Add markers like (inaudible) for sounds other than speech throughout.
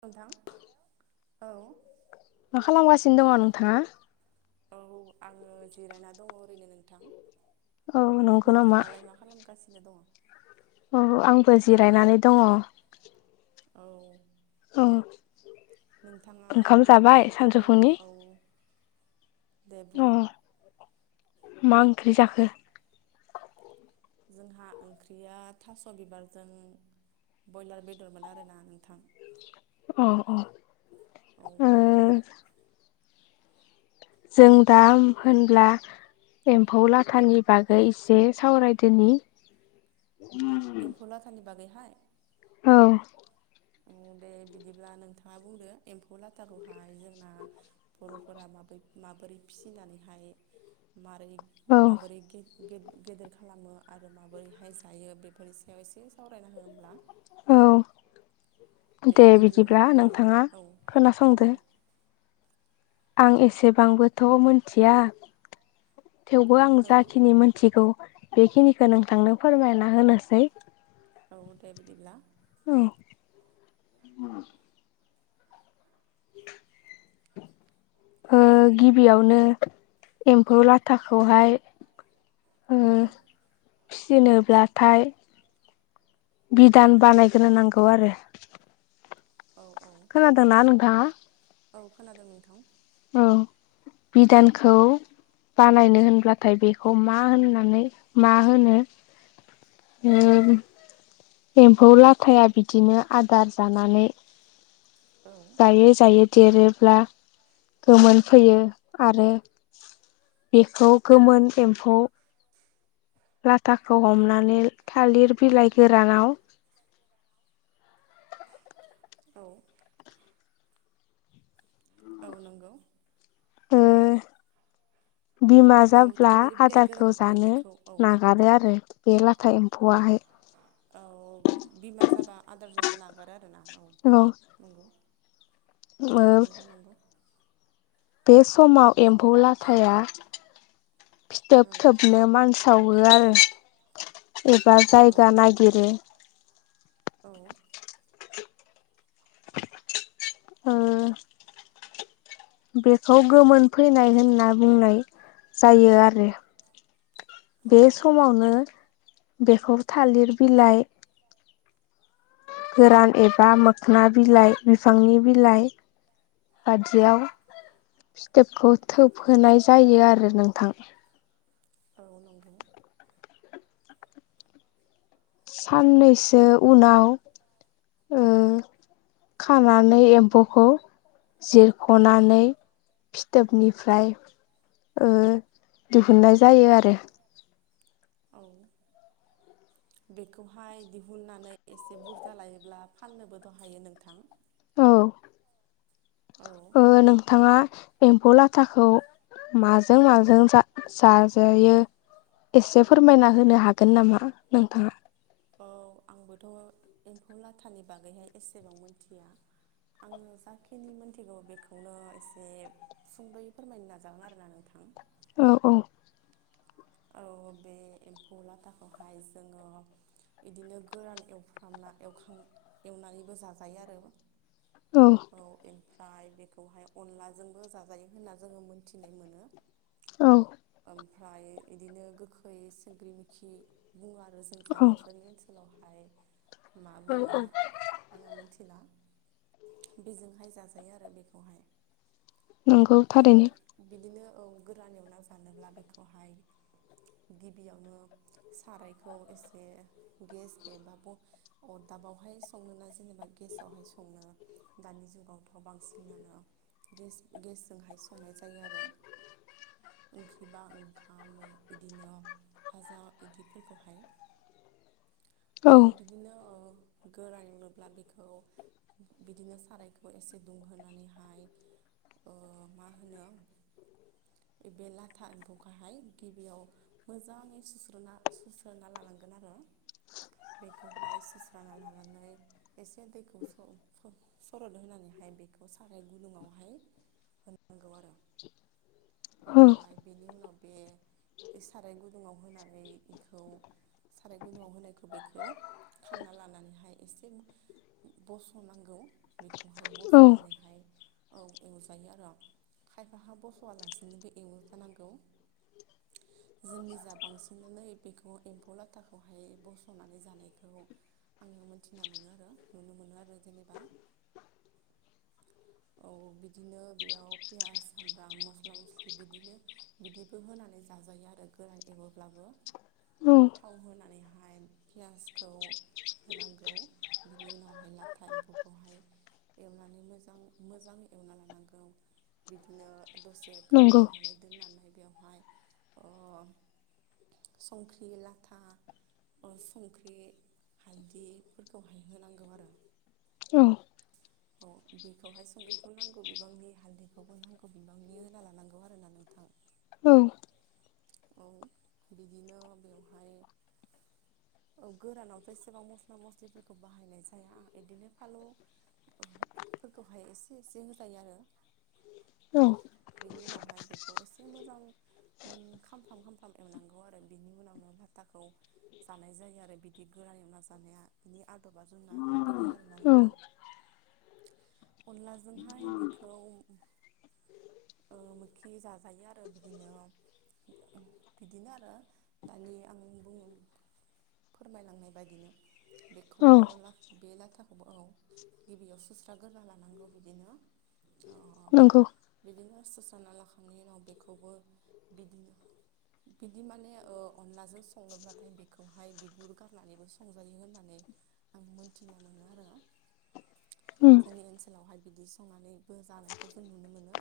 नोंथां औ। नो दङ नोंथाङा। औ आङो जिरायना दङ ओरैनो नोंथां। औ नोंगौ नामा। थनो दङ। औ आंबो जिरायनानै दङ। औ। नोंथाङा ओंखाम जाबाय आंनाव कल सानजौफुनि? औ। अ देबुं मा ओंख्रि जाखो? जोंहा ओंख्रिया थास' बिबारजों ब्रयलार बेदरमोन आर ना नोंथां। अ औ। जों दा होनब्ला एम्फौ लाथानि बागै एसे सावरायदोनि एम्फौ लाथानि बागैहाय औ। औ दे बिदिब्ला नोंथाङा बुंदो एम्फौ लाथाखौहाय जोंना बर'फोरा म माबोरै फिसिनानैहाय मारै औ माबोरै गे गेदेर खालामो आरो माबोरैहाय जायो बेफोरनि सायाव एसे सावरायना हो होमब्ला औ। दे गिबियावनो बिदिब्ला माबोरैहाय नोंथाङा औ औ खोनासंदो आं एसेबांबोथ' मिथिया थेवबो आं औ जाखिनि मोनथिगौ बेखिनिखौ नोंथांनो फोरमायना होनोसै बहुथाये बिदिब्ला औ। (inaudible) ओ गिबियावनो एम्फौ लाथाखौहाय ओ औ। फिसिनोब्लाथाय दान बानायग्रो नांगौ आरो। औ। खोनादोंना नोंथाङा। औ खोनादों नोंथां औ बिधानखौ बानायनो होनब्लाथाय बेखौ मा होननानै मा होनो ओम एम्फौ लाथायाया बिदिनो आदार जानानै औ जायै जायै देरोब्ला गोमोनफैयो आरो बेखौ गोमोन एम्फौ लाथाखौ हमनानै थालिर बिलाइ गोरानाव औ औ नंगौ ओ बिमा औ जाब्ला थालिर बिलाइ आदारखौ गोरानावहाय जानो बेखौ औ नागारो आरो बे लाथाय एम फौआहाय औ बिमा जाबा आदार जानो नागारो आरोना औ नंगौ उनाव नंगौ नंगौ बे समाव एम्फौ लाथाया औ फिथोब थोबनो मानासाव होयो आरो एबा जायगा औ नागिरो औ ओ बेखौ गोमोनफैनाय होनना बुंनाय जायो आ रो औ बे समावनो बेखौ थालिर बिलाइ गोरान एबा मोखोना बिलाइ बिफांनि बिलाइ बादियाव फिथोबखौ थोबहोनाय जायो आरो नोंथां औ नंगौ साननैसो उनाव ओ खानानै एम्फौखौ जिरख'नानै फिथोबनिफ्राय ओ दिहुननाय जायो आरो औ (inaudible) बेखौहाय दिहुननानै एसे बुरजा लायोब्ला फाननोबोथ' हायो नोंथां औ औ ओ नोंथाङा एम्फौ लाथाखौ माजों माजों जा जाजायो एसे फोरमायना होनो हागोन नामा नोंथाङा औ आंबोथ' एम्फौ लाथानि बागैहाय एसेबां मोनथिया आङो जाखिनि मोनथिगौ बेखौनो एसे सुंद'यै फोरमायनो नाजागोन आरोना नोंथां औ औ औ बे एम्फौ लाथाखौहाय जोङो बिदिनो गोरान एवफ्रामना एवखां एवनानैबो जाजायो आरो औ एम फ्राय बेखौहाय अनलाजोंबो जाजायो होनना जोङो मोनथिना मोनो औ ओमफ्राय इदिनो गोखै सिंग्रिमोखि बुङो आरो जोंनिजा औ नोंसोरनि ओनसोलाव ओमफ्राय मा बुङो आङो मिथिला बेजोंहाय जाजायो आरो बेखौहाय नंगौ ओ थारैनो बिदिनो औ गोरान एवना जानोब्ला बेखौहाय (inaudible) गिबियावनो सारायखौ एसे गेस एबा ब अरदाबावहाय हाय सङोना जेनेबा गेसावहाय सङो दानि जुगावथ' बांसिनानो गे गेसजोंहाय संनाय जायो आरो ओंख्रि बा ओंखाम, मै बिदिनो फाजा इदिफोरखौहाय औ बिदिनो औ गोरान एवोब्ला बेखौ बिदिनो सारायखौ एसे दुंहोनानैहाय ओ मा होनो बे लाथा एम्फौखोहाय गिबियाव मोजाङै सुस्रना सुस्रोना लानांगोन आरो बेखौहाय सुस्रा लानानै एसे दैखौ स--स--सरदहोनानैहाय ओमफ्राय बेखौ साराय गुदुंआवहाय होनांगौ आरो औ ओमफ्राय बेनि उनाव बे बे साराय गुदुङाव होनानै बेखौ साराय गुदुङाव होनायखौ बेखौ खांना लानानैहाय एसे बस'नांगौ बेखौहाय औ बस'नानैहाय औ एवजायो आरो खायफाहा बस'आलासिनोबो एवो जानांगौ (inaudible) जोंनिजा बांसिनानो बेखौ एम्फौ लाथाखौहाय बस'नानै जानायखौ आङो मोनथिना मोनो आरो नुनो मोनो आरो जेनेबा (inaudible) औ बिदिनो बेयाव पियास सामब्राम मस्ला मस्लि बिदिनो बिदिबो होनानै जाजायो आरो गोरान एव्लाबो औ थाव होनानै ओमफ्राय पियासखौ होनांगौ बिनि उनावहाय लाथा एम्फौखौहाय एवनानै मोजां मोजाङै एवना लानांगौ बिदिनो दसे नंगौ खोबहाबनानै दोननानै बेयाव बेहाय संख्रि लाथा संख्रि हालदैफोरखौ हायहोनांगौ आरो औ औ बेखौहाय संख्रिखौ नांगौ बिबांनि हालदैखौबो नांगौ बिबांनि होना लानांगौ आरोना नोंथां औ औ बिदिनो बेवहाय औ गोरानावथ' एसेबां मस्ला मस्लिफोरखौ बाहायनाय जाया बिदिनो फानलु फोरफोरखौहाय एसे एसे होजायो आरो (inaudible) बिनि उनावहाय बेखौ एसे मोजां मोनखां खामफ्राम खामफ्राम एवनांगौ आरो बिनि उनावनो लाथाखौ जानाय जायो आरो बिदि गोरान एवना जानाय बिनि आदबा जोंना बिदि आरोना नोंथां (inaudible) (inaudible) अनलाजोंहाय बेखौ मोखि जाजायो आरो बिदिनो बिदिनो आरो दानि आं बुङो फोरमायलांनाय बायदिनो औ बेखौबो बे लाथाखौबो आ गिबियाव सुस्रा गोरा लानांगौ बिदिनो नंगौ बिदिनो सुस्रा लाखांनायनि उनाव बेखौबो बिदिनो (inaudible) बिदि माने अनलाजों संनोब्लाथाय बेखौहाय बिगुर गारनानैबो संजायो होननानै आं मोनथिना मोनो आरो (inaudible) उम जोंनि ओनसोलावहाय बिदि संनानैबो जानायखौ जों नुनो मोनो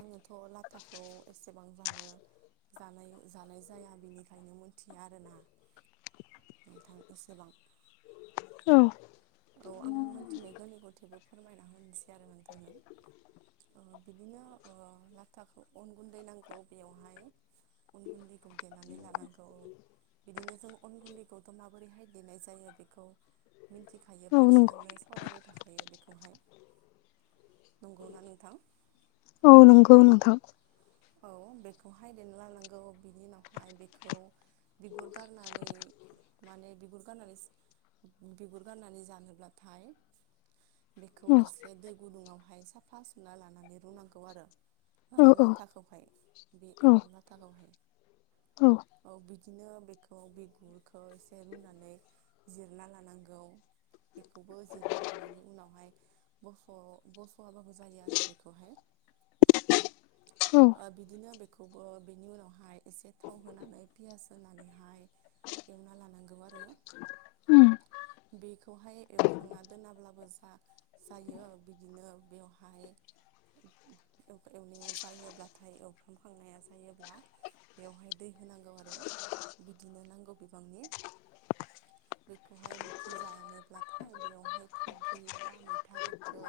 आङोथ' लाथाखौ एसेबां जानो जानाय जानाय जाया बेनिखायनो मोनथिया आरोना नोंथां एसेबां औ औ आं मोनथिनायखौनि गथेबो फोरमायना होनोसै आरो नोंथांनो बिदिनो ओ लाथाखौ ओ अन गुन्दै नांगौ बेयावहाय अन गुन्दैखौ देनानै लानांगौ औ। बिदिनो जों अन गुन्दैखौथ' माबोरैहाय देनाय जायो बेखौ खायो औ नंगौ बांसिनानो सावरायबाय थाखायो हायो बेखौहाय नंगौ ना नोंथां। औ नंगौ नोंथां। औ बेखौहाय देना लानांगौ बिनि उनावहाय बेखौ बिगुर गारनानै माने बिगुर गारनानै बिगुर गाननानै जानोब्लाथाय बेखौ औ एसे दै गुदुङावहाय साफा सुना लानानै रुनांगौ आरो औ ला खौहाय बे औ एम्फौ लाथाखौहाय औ बि बिदिनो बेखौ बिगुरखौ एसे रुनानै जिरना लानांगौ। बेखौबो जिरना लानायनि उनावहाय बस' बस'आबाबो जायो आरो बेखौहाय। (inaudible) बिदिनो बेखौबो बेनि उनावहाय एसे थाव होनानै पियास होनानैहाय एवना लानांगौ आरो। उम बेखौहाय एवखांना दोनाब्लाबो जा जायो बिदिनो बेवहाय एवनाया जायोब्लाथाय एवफ्रामखांनाया जायोब्ला बेवहाय दै होनांगौ आरो। बिदिनो नांगौ बिबांनि (inaudible) बेखौहाय मोखि जानोब्लाथाय बेवहाय थाइगिर बा मैथा गोखै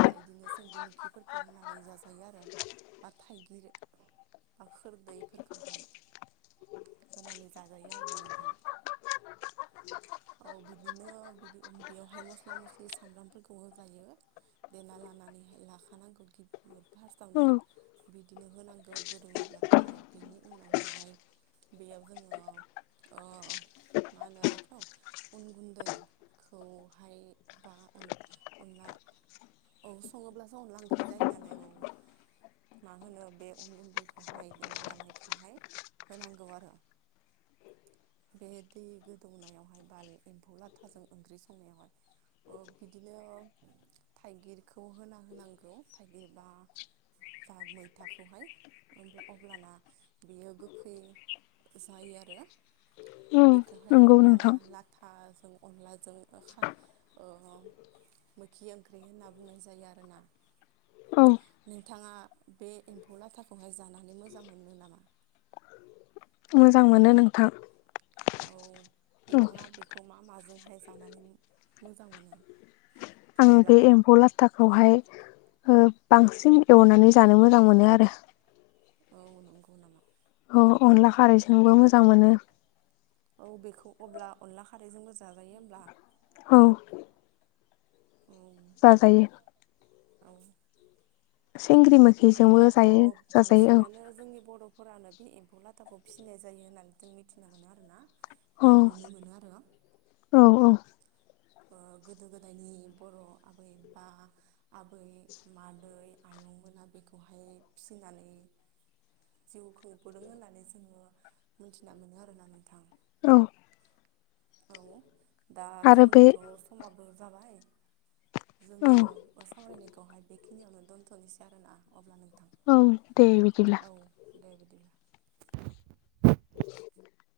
बा बिदिनो संग्रि मोखिफोरखौ होनानै जाजायो आरो। बा थाइगिर बा खोरदैफोरखौहाय। होनानै जाजायो आरोना नोंथां। (inaudible) औ बिदिनो बि बेवहाय मस्ला मस्लि सामब्रामफोरखौ होजायो। देना लानानै लाखानांगौ औ फार्स्टआवनो बिदिनो होनांगौ गोदोङोब्लाथाय बिनि उनावहाय बेयाव जोङो मा होनो बेखौ उन गुन्दै खौहाय बा अनला औ सङोब्लासो अनला ओंख्रि जायो नालाय औ मा होनो बे अन गुन्दैखौ हायदेना लानायखौ खौहाय होनांगौ आरो। बे दै गोदौनायावहाय बाल एम्फौ लाथाजों ओंख्रि संनायावहाय ओ बिदिनो थाइगिरखौ होना होनांगौ थाइगिरबा दा मैथाखौहाय हब्ला अब्लाना बेयो गोखै जायो आरो बेखौहाय नंगौ अब्लाना नोंथां लाथा जों अनलाजों ओ मोखि ओंख्रि होनना बुंनाय जायो आरोना। औ नोंथाङा बे एम्फौ लाथाखौहाय जानानै मोजां मोनो नामा? मोजां मोनो नोंथां। औ औ नोंथाङा बेखौ मा माजोंहाय जानानै मोजां मोनो। आं अब्ला बे एम्फौ लाथाखौहाय बांसिन एवनानै जानो मोजां मोनो आरो। औ नंगौ नामा अनला खारैजोंबो मोजां मोनो। औ बेखौ अब्ला अनला खारैजोंबो जाजायो होमब्ला? औ औ जाजायो। औ सिंग्रि बिदिनो मोखिजोंबो अह जायो जाजायो बांसिनानो जोंनि बर'फोरानो बि बेखौ लाथाखौ फिसिनाय जायो होननानै जों मिथिनो मोनो आरो ना औ बा नुनो मोनो औ औ गोदो गोदायनि बर' आबै बा आबै मादै आइ मैगंमोना बेखौहाय फिसिनानै जिउ खुंबोदों होननानै जोङो मोनथिना मोनो आरोना नोंथां। औ। औ दा आरो बे जोंनाथ' समाबो जाबाय जोङो औ सावरायनायखौहाय बेखिनियावनो दोनथ'नोसै आरोना अब्ला नों औ दे बिदिब्ला दे बिदिब्ला औ।